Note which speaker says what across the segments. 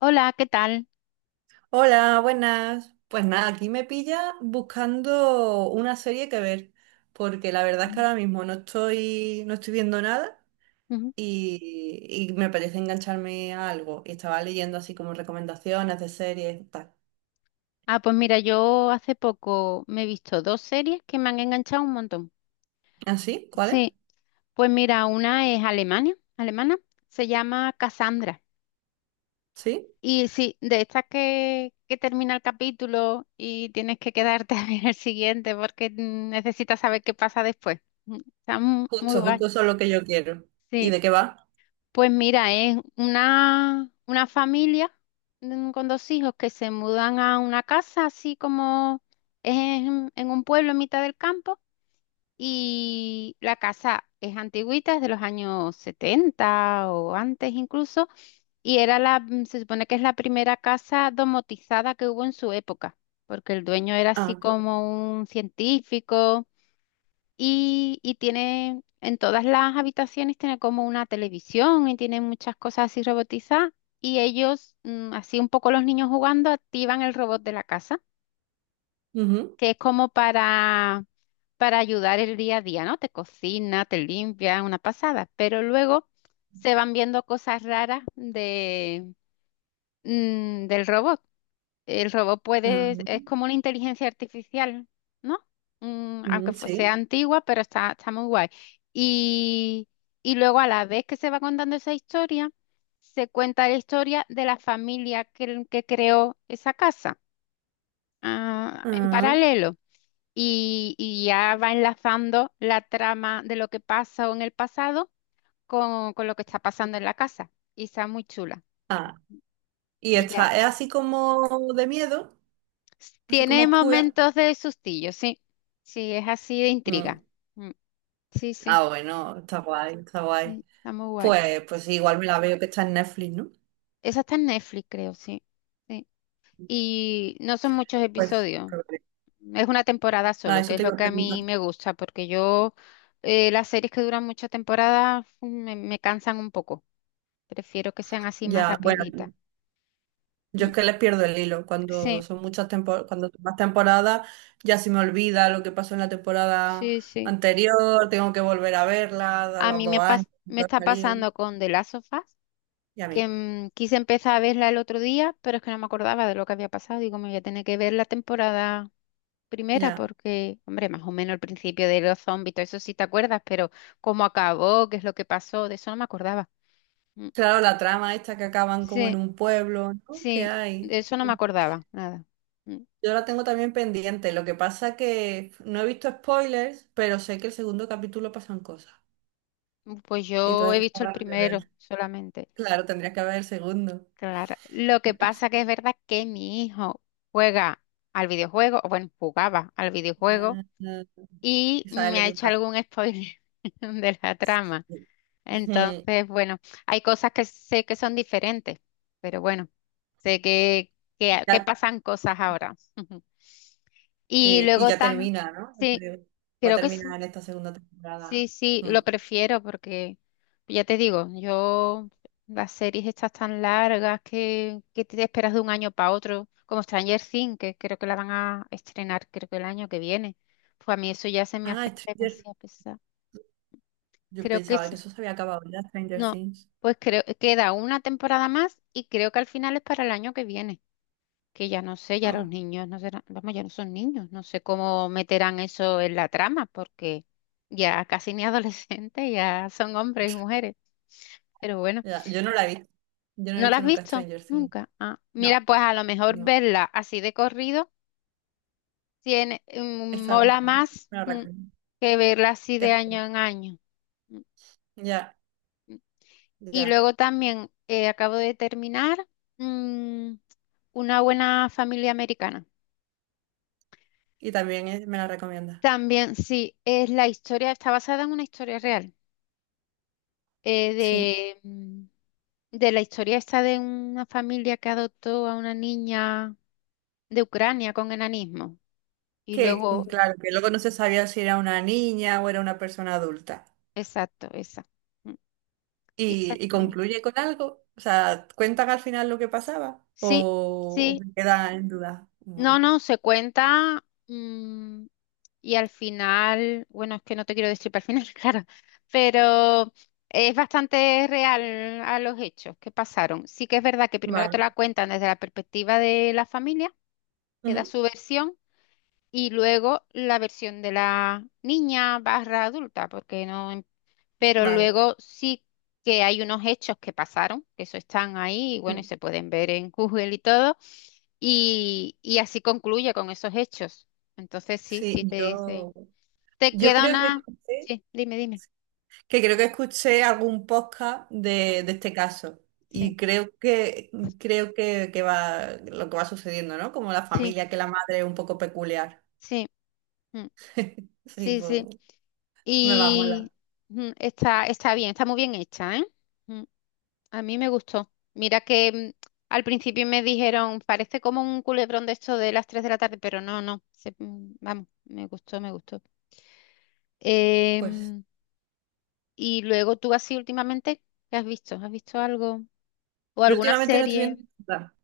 Speaker 1: Hola, ¿qué tal?
Speaker 2: Hola, buenas. Pues nada, aquí me pilla buscando una serie que ver, porque la verdad es que
Speaker 1: Mm,
Speaker 2: ahora mismo no estoy viendo nada
Speaker 1: ujú.
Speaker 2: y me parece engancharme a algo. Y estaba leyendo así como recomendaciones de series y tal.
Speaker 1: Ah, pues mira, yo hace poco me he visto dos series que me han enganchado un montón.
Speaker 2: ¿Ah, sí? ¿Cuáles?
Speaker 1: Sí, pues mira, una es Alemania, alemana, se llama Cassandra.
Speaker 2: Sí.
Speaker 1: Y sí, de estas que termina el capítulo y tienes que quedarte a ver el siguiente porque necesitas saber qué pasa después. Está muy
Speaker 2: Justo,
Speaker 1: guay.
Speaker 2: justo eso es lo que yo quiero. ¿Y
Speaker 1: Sí,
Speaker 2: de qué va?
Speaker 1: pues mira, es una familia con dos hijos que se mudan a una casa, así como es en un pueblo en mitad del campo, y la casa es antigüita, es de los años 70 o antes incluso, y era se supone que es la primera casa domotizada que hubo en su época, porque el dueño era
Speaker 2: Ah,
Speaker 1: así
Speaker 2: qué guay.
Speaker 1: como un científico y tiene en todas las habitaciones, tiene como una televisión y tiene muchas cosas así robotizadas. Y ellos, así un poco los niños jugando, activan el robot de la casa,
Speaker 2: Ujú.
Speaker 1: que es como para ayudar el día a día, ¿no? Te cocina, te limpia, una pasada. Pero luego se van viendo cosas raras del robot. El robot
Speaker 2: Ah,
Speaker 1: puede, es como una inteligencia artificial, ¿no? Aunque sea
Speaker 2: sí.
Speaker 1: antigua, pero está muy guay. Y, y luego a la vez que se va contando esa historia, se cuenta la historia de la familia que creó esa casa, en
Speaker 2: Ah,
Speaker 1: paralelo. Y ya va enlazando la trama de lo que pasó en el pasado con lo que está pasando en la casa. Y está muy chula.
Speaker 2: ah. Y
Speaker 1: Sí, ya.
Speaker 2: esta es así como de miedo, así como
Speaker 1: Tiene
Speaker 2: oscura.
Speaker 1: momentos de sustillo, sí. Sí, es así de
Speaker 2: Mm.
Speaker 1: intriga. Mm, sí, sí,
Speaker 2: Ah, bueno, está guay, está guay.
Speaker 1: sí, está muy guay.
Speaker 2: Pues, pues sí, igual me la veo que está en Netflix, ¿no?
Speaker 1: Esa está en Netflix, creo, sí. Sí. Y no son muchos
Speaker 2: Pues,
Speaker 1: episodios.
Speaker 2: probable.
Speaker 1: Es una temporada
Speaker 2: Ah,
Speaker 1: solo, que
Speaker 2: eso
Speaker 1: es
Speaker 2: te
Speaker 1: lo
Speaker 2: iba a
Speaker 1: que a
Speaker 2: preguntar.
Speaker 1: mí me gusta, porque yo las series que duran muchas temporadas me cansan un poco. Prefiero que sean así más
Speaker 2: Ya, bueno,
Speaker 1: rapiditas.
Speaker 2: yo
Speaker 1: Mm,
Speaker 2: es que les pierdo el hilo. Cuando
Speaker 1: sí,
Speaker 2: son muchas temporadas, cuando son más temporadas, ya se me olvida lo que pasó en la temporada
Speaker 1: sí, sí.
Speaker 2: anterior, tengo que volver a verla, a
Speaker 1: A
Speaker 2: los
Speaker 1: mí
Speaker 2: dos años,
Speaker 1: me
Speaker 2: cuando ha
Speaker 1: está
Speaker 2: salido,
Speaker 1: pasando con The Last of Us,
Speaker 2: y a
Speaker 1: que
Speaker 2: mí,
Speaker 1: quise empezar a verla el otro día, pero es que no me acordaba de lo que había pasado. Digo, me voy a tener que ver la temporada primera
Speaker 2: ya.
Speaker 1: porque, hombre, más o menos el principio de los zombies, todo eso sí te acuerdas, pero cómo acabó, qué es lo que pasó, de eso no me acordaba. Mm,
Speaker 2: Claro, la trama esta que acaban como en
Speaker 1: sí,
Speaker 2: un pueblo, ¿no? ¿Qué
Speaker 1: sí,
Speaker 2: hay?
Speaker 1: de eso no me acordaba, nada. Mm,
Speaker 2: Yo la tengo también pendiente. Lo que pasa que no he visto spoilers, pero sé que el segundo capítulo pasan cosas.
Speaker 1: pues
Speaker 2: Y
Speaker 1: yo he
Speaker 2: entonces
Speaker 1: visto
Speaker 2: tengo
Speaker 1: el
Speaker 2: ganas de
Speaker 1: primero
Speaker 2: ver.
Speaker 1: solamente.
Speaker 2: Claro, tendrías que ver el segundo.
Speaker 1: Claro, lo que pasa que es verdad que mi hijo juega al videojuego, o bueno, jugaba al videojuego
Speaker 2: Ah,
Speaker 1: y
Speaker 2: y ¿sabes
Speaker 1: me
Speaker 2: lo
Speaker 1: ha
Speaker 2: que
Speaker 1: hecho
Speaker 2: pasa?
Speaker 1: algún spoiler de la trama.
Speaker 2: Ujú.
Speaker 1: Entonces, bueno, hay cosas que sé que son diferentes, pero bueno, sé
Speaker 2: Y
Speaker 1: que
Speaker 2: ya,
Speaker 1: pasan cosas ahora. Y
Speaker 2: sí, y
Speaker 1: luego
Speaker 2: ya
Speaker 1: también,
Speaker 2: termina, ¿no?
Speaker 1: sí,
Speaker 2: Creo. Va a
Speaker 1: creo que sí,
Speaker 2: terminar en esta segunda temporada.
Speaker 1: sí, sí,
Speaker 2: Mm.
Speaker 1: lo prefiero porque, ya te digo, yo, las series estas tan largas que te esperas de un año para otro, como Stranger Things, que creo que la van a estrenar, creo que el año que viene, pues a mí eso ya se me hace
Speaker 2: Ah, Stranger.
Speaker 1: demasiado pesado.
Speaker 2: Yo
Speaker 1: Creo que
Speaker 2: pensaba
Speaker 1: es,
Speaker 2: que eso se había acabado ya, Stranger
Speaker 1: no,
Speaker 2: Things.
Speaker 1: pues creo queda una temporada más y creo que al final es para el año que viene, que ya no sé, ya los
Speaker 2: Ah.
Speaker 1: niños no serán, vamos, ya no son niños, no sé cómo meterán eso en la trama porque ya casi ni adolescentes, ya son hombres y mujeres, pero bueno,
Speaker 2: Ya, yo no la he visto. Yo no he
Speaker 1: ¿no la
Speaker 2: visto
Speaker 1: has
Speaker 2: nunca
Speaker 1: visto?
Speaker 2: Stranger Things.
Speaker 1: Nunca. Ah, mira,
Speaker 2: No,
Speaker 1: pues a lo mejor
Speaker 2: no.
Speaker 1: verla así de corrido tiene,
Speaker 2: Está
Speaker 1: mola
Speaker 2: buena, ¿no?
Speaker 1: más,
Speaker 2: Me la recomiendo.
Speaker 1: que verla así
Speaker 2: ¿Qué
Speaker 1: de
Speaker 2: esperas?
Speaker 1: año en año. mm,
Speaker 2: Ya,
Speaker 1: Y
Speaker 2: ya.
Speaker 1: luego también acabo de terminar mm, Una buena familia americana.
Speaker 2: Y también me la recomienda.
Speaker 1: También, sí, es la historia, está basada en una historia real, eh,
Speaker 2: Sí.
Speaker 1: de, mm, de la historia esta de una familia que adoptó a una niña de Ucrania con enanismo. Y
Speaker 2: Que
Speaker 1: luego,
Speaker 2: claro, que luego no se sabía si era una niña o era una persona adulta.
Speaker 1: exacto, esa. Mm, y esa
Speaker 2: Y
Speaker 1: está-
Speaker 2: concluye con algo. O sea, ¿cuentan al final lo que pasaba?
Speaker 1: Sí, sí,
Speaker 2: O se queda en duda? Mm,
Speaker 1: no, no, se cuenta y al final, bueno, es que no te quiero destripar al final, claro, pero es bastante real a los hechos que pasaron. Sí que es verdad que primero te
Speaker 2: vale.
Speaker 1: la cuentan desde la perspectiva de la familia, que da
Speaker 2: Ujú,
Speaker 1: su versión, y luego la versión de la niña barra adulta, porque no, pero
Speaker 2: vale.
Speaker 1: luego sí que hay unos hechos que pasaron, que eso están ahí, y bueno, y
Speaker 2: Mm.
Speaker 1: se pueden ver en Google y todo, y así concluye con esos hechos. Entonces sí,
Speaker 2: Sí,
Speaker 1: sí te dice,
Speaker 2: yo,
Speaker 1: te
Speaker 2: yo
Speaker 1: queda
Speaker 2: creo que
Speaker 1: una...
Speaker 2: escuché.
Speaker 1: Sí, dime, dime.
Speaker 2: Que creo que escuché algún podcast
Speaker 1: Mm,
Speaker 2: de este caso
Speaker 1: sí,
Speaker 2: y creo que va lo que va sucediendo, ¿no? Como la
Speaker 1: sí,
Speaker 2: familia, que la madre es un poco peculiar.
Speaker 1: sí, mm,
Speaker 2: Sí,
Speaker 1: sí,
Speaker 2: pues
Speaker 1: sí.
Speaker 2: me va a molar.
Speaker 1: Y está bien, está muy bien hecha, ¿eh? Mm. A mí me gustó. Mira que, al principio me dijeron, parece como un culebrón de esto de las 3 de la tarde, pero no, no vamos, me gustó, me gustó.
Speaker 2: Pues
Speaker 1: Em, y luego tú así últimamente, ¿qué has visto? ¿Has visto algo? ¿O
Speaker 2: yo
Speaker 1: alguna
Speaker 2: últimamente no estoy
Speaker 1: serie?
Speaker 2: viendo nada.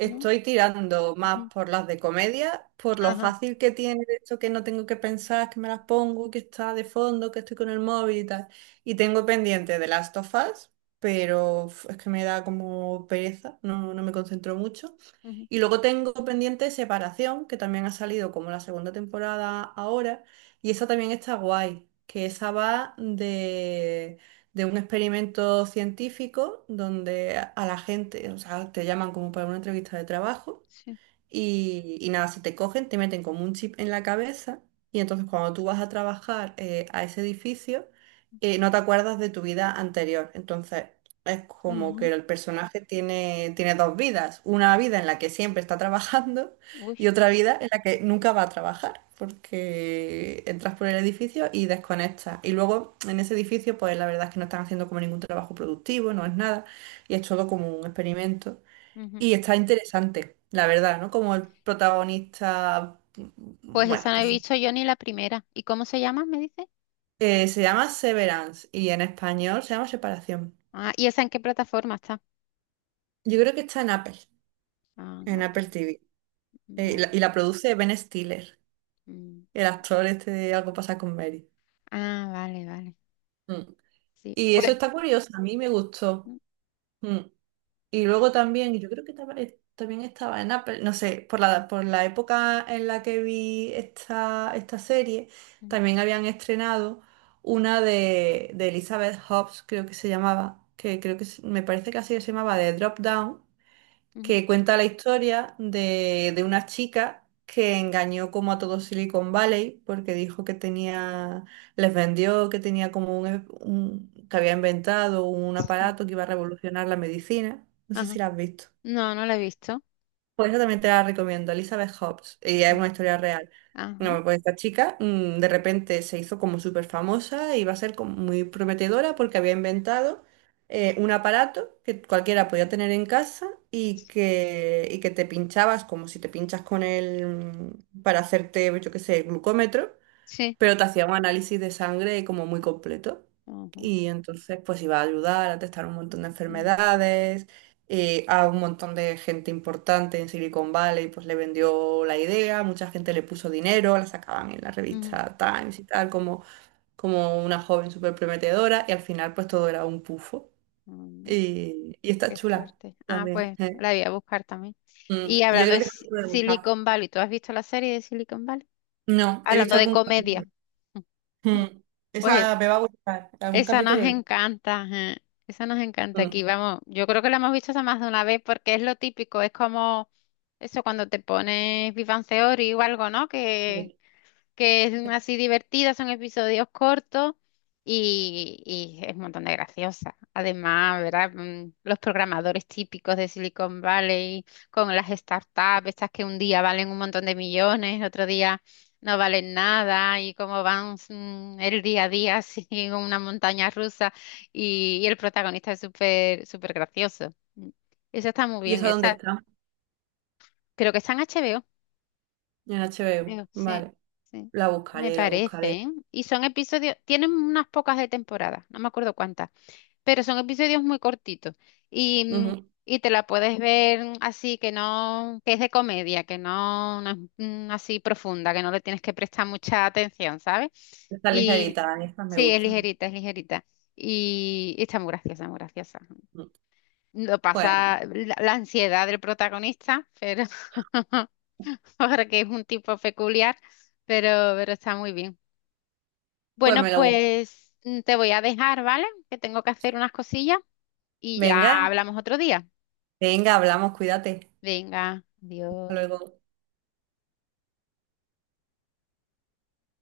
Speaker 1: ¿No?
Speaker 2: tirando más
Speaker 1: Ujú.
Speaker 2: por las de comedia, por lo
Speaker 1: Ajá.
Speaker 2: fácil que tiene esto que no tengo que pensar, que me las pongo, que está de fondo, que estoy con el móvil y tal. Y tengo pendiente de Last of Us, pero uf, es que me da como pereza, no me concentro mucho.
Speaker 1: Ujú,
Speaker 2: Y luego tengo pendiente Separación, que también ha salido como la segunda temporada ahora, y esa también está guay, que esa va de un experimento científico donde a la gente, o sea, te llaman como para una entrevista de trabajo.
Speaker 1: sí.
Speaker 2: Y nada, si te cogen, te meten como un chip en la cabeza y entonces cuando tú vas a trabajar a ese edificio, no te acuerdas de tu vida anterior. Entonces es como que
Speaker 1: Ajá.
Speaker 2: el personaje tiene, tiene dos vidas, una vida en la que siempre está trabajando
Speaker 1: Uy.
Speaker 2: y otra vida en la que nunca va a trabajar, porque entras por el edificio y desconectas. Y luego en ese edificio, pues la verdad es que no están haciendo como ningún trabajo productivo, no es nada, y es todo como un experimento.
Speaker 1: Ujú.
Speaker 2: Y está interesante, la verdad, ¿no? Como el protagonista,
Speaker 1: Pues
Speaker 2: bueno,
Speaker 1: esa no he
Speaker 2: pues
Speaker 1: visto yo ni la primera. ¿Y cómo se llama, me dice?
Speaker 2: se llama Severance y en español se llama Separación.
Speaker 1: Ah, ¿y esa en qué plataforma está?
Speaker 2: Yo creo que está
Speaker 1: Ah, en
Speaker 2: en Apple
Speaker 1: Apple.
Speaker 2: TV.
Speaker 1: Vale.
Speaker 2: Y la produce Ben Stiller,
Speaker 1: Mm.
Speaker 2: el actor este de Algo pasa con Mary.
Speaker 1: Ah, vale, vale.
Speaker 2: Mm.
Speaker 1: Sí.
Speaker 2: Y eso
Speaker 1: Pues.
Speaker 2: está curioso, a mí me gustó.
Speaker 1: mm,
Speaker 2: Mm. Y luego
Speaker 1: vale.
Speaker 2: también, yo creo que también estaba en Apple, no sé, por la época en la que vi esta, esta serie,
Speaker 1: Ujú,
Speaker 2: también habían estrenado una de Elizabeth Hobbs, creo que se llamaba, que creo que me parece que así se llamaba, de Drop Down,
Speaker 1: ujú,
Speaker 2: que cuenta la historia de una chica que engañó como a todo Silicon Valley porque dijo que tenía, les vendió que tenía como un, que había inventado un
Speaker 1: sí.
Speaker 2: aparato que iba a revolucionar la medicina. No sé si
Speaker 1: Ajá.
Speaker 2: la has visto.
Speaker 1: No, no la he visto.
Speaker 2: Por eso también te la recomiendo, Elizabeth Hobbs, y es
Speaker 1: Ah,
Speaker 2: una historia real.
Speaker 1: ajá.
Speaker 2: No, pues esta chica de repente se hizo como súper famosa y va a ser como muy prometedora porque había inventado un aparato que cualquiera podía tener en casa y que te pinchabas como si te pinchas con él, para hacerte, yo qué sé, glucómetro.
Speaker 1: Sí.
Speaker 2: Pero te hacía un análisis de sangre como muy completo
Speaker 1: Ajá.
Speaker 2: y entonces pues iba a ayudar a testar un montón de
Speaker 1: Ujú,
Speaker 2: enfermedades, a un montón de gente importante en Silicon Valley pues le vendió la idea, mucha gente le puso dinero, la sacaban en la
Speaker 1: ujú.
Speaker 2: revista Times y tal como, como una joven súper prometedora y al final pues todo era un pufo
Speaker 1: Mm,
Speaker 2: y está
Speaker 1: qué
Speaker 2: chula
Speaker 1: fuerte. Ah,
Speaker 2: también.
Speaker 1: pues
Speaker 2: Eh.
Speaker 1: la voy a buscar también.
Speaker 2: Mm,
Speaker 1: Y
Speaker 2: yo
Speaker 1: hablando
Speaker 2: creo
Speaker 1: de
Speaker 2: que te puede gustar.
Speaker 1: Silicon Valley, ¿tú has visto la serie de Silicon Valley?
Speaker 2: No, he
Speaker 1: Hablando
Speaker 2: visto
Speaker 1: de
Speaker 2: algún
Speaker 1: comedia.
Speaker 2: capítulo.
Speaker 1: Mm,
Speaker 2: Mm,
Speaker 1: pues
Speaker 2: esa me va a gustar, algún
Speaker 1: esa nos
Speaker 2: capítulo he
Speaker 1: encanta, ajá. Esa nos encanta aquí,
Speaker 2: visto.
Speaker 1: vamos, yo creo que la hemos visto hasta más de una vez porque es lo típico, es como eso cuando te pones Big Bang Theory o algo, ¿no?
Speaker 2: Sí.
Speaker 1: Que es así divertida, son episodios cortos y es un montón de graciosa. Además, ¿verdad? Mm, los programadores típicos de Silicon Valley con las startups, estas que un día valen un montón de millones, otro día no valen nada y cómo van, el día a día así en una montaña rusa y el protagonista es súper súper gracioso. Mm. Esa está muy
Speaker 2: ¿Y
Speaker 1: bien,
Speaker 2: esa dónde
Speaker 1: esa
Speaker 2: está?
Speaker 1: creo que está en HBO.
Speaker 2: En H B HBO.
Speaker 1: Creo, sí,
Speaker 2: Vale.
Speaker 1: sí.
Speaker 2: La
Speaker 1: Me
Speaker 2: buscaré, la
Speaker 1: parece,
Speaker 2: buscaré.
Speaker 1: ¿eh? Y son episodios, tienen unas pocas de temporada, no me acuerdo cuántas, pero son episodios muy cortitos. Y,
Speaker 2: Ujú.
Speaker 1: y te la puedes ver así, que no, que es de comedia, que no, no es, así profunda, que no le tienes que prestar mucha atención, ¿sabes?
Speaker 2: Estas
Speaker 1: Y
Speaker 2: ligeritas, estas me
Speaker 1: sí, es
Speaker 2: gustan.
Speaker 1: ligerita, es ligerita. Y está muy graciosa, muy graciosa.
Speaker 2: Ujú.
Speaker 1: Lo
Speaker 2: Pues,
Speaker 1: pasa la ansiedad del protagonista, pero porque es un tipo peculiar, pero, pero está muy bien.
Speaker 2: pues
Speaker 1: Bueno,
Speaker 2: me lo busco.
Speaker 1: pues, te voy a dejar, ¿vale? Que tengo que hacer unas cosillas y
Speaker 2: Venga,
Speaker 1: ya hablamos otro día.
Speaker 2: venga, hablamos, cuídate.
Speaker 1: Venga,
Speaker 2: Hasta
Speaker 1: adiós.
Speaker 2: luego.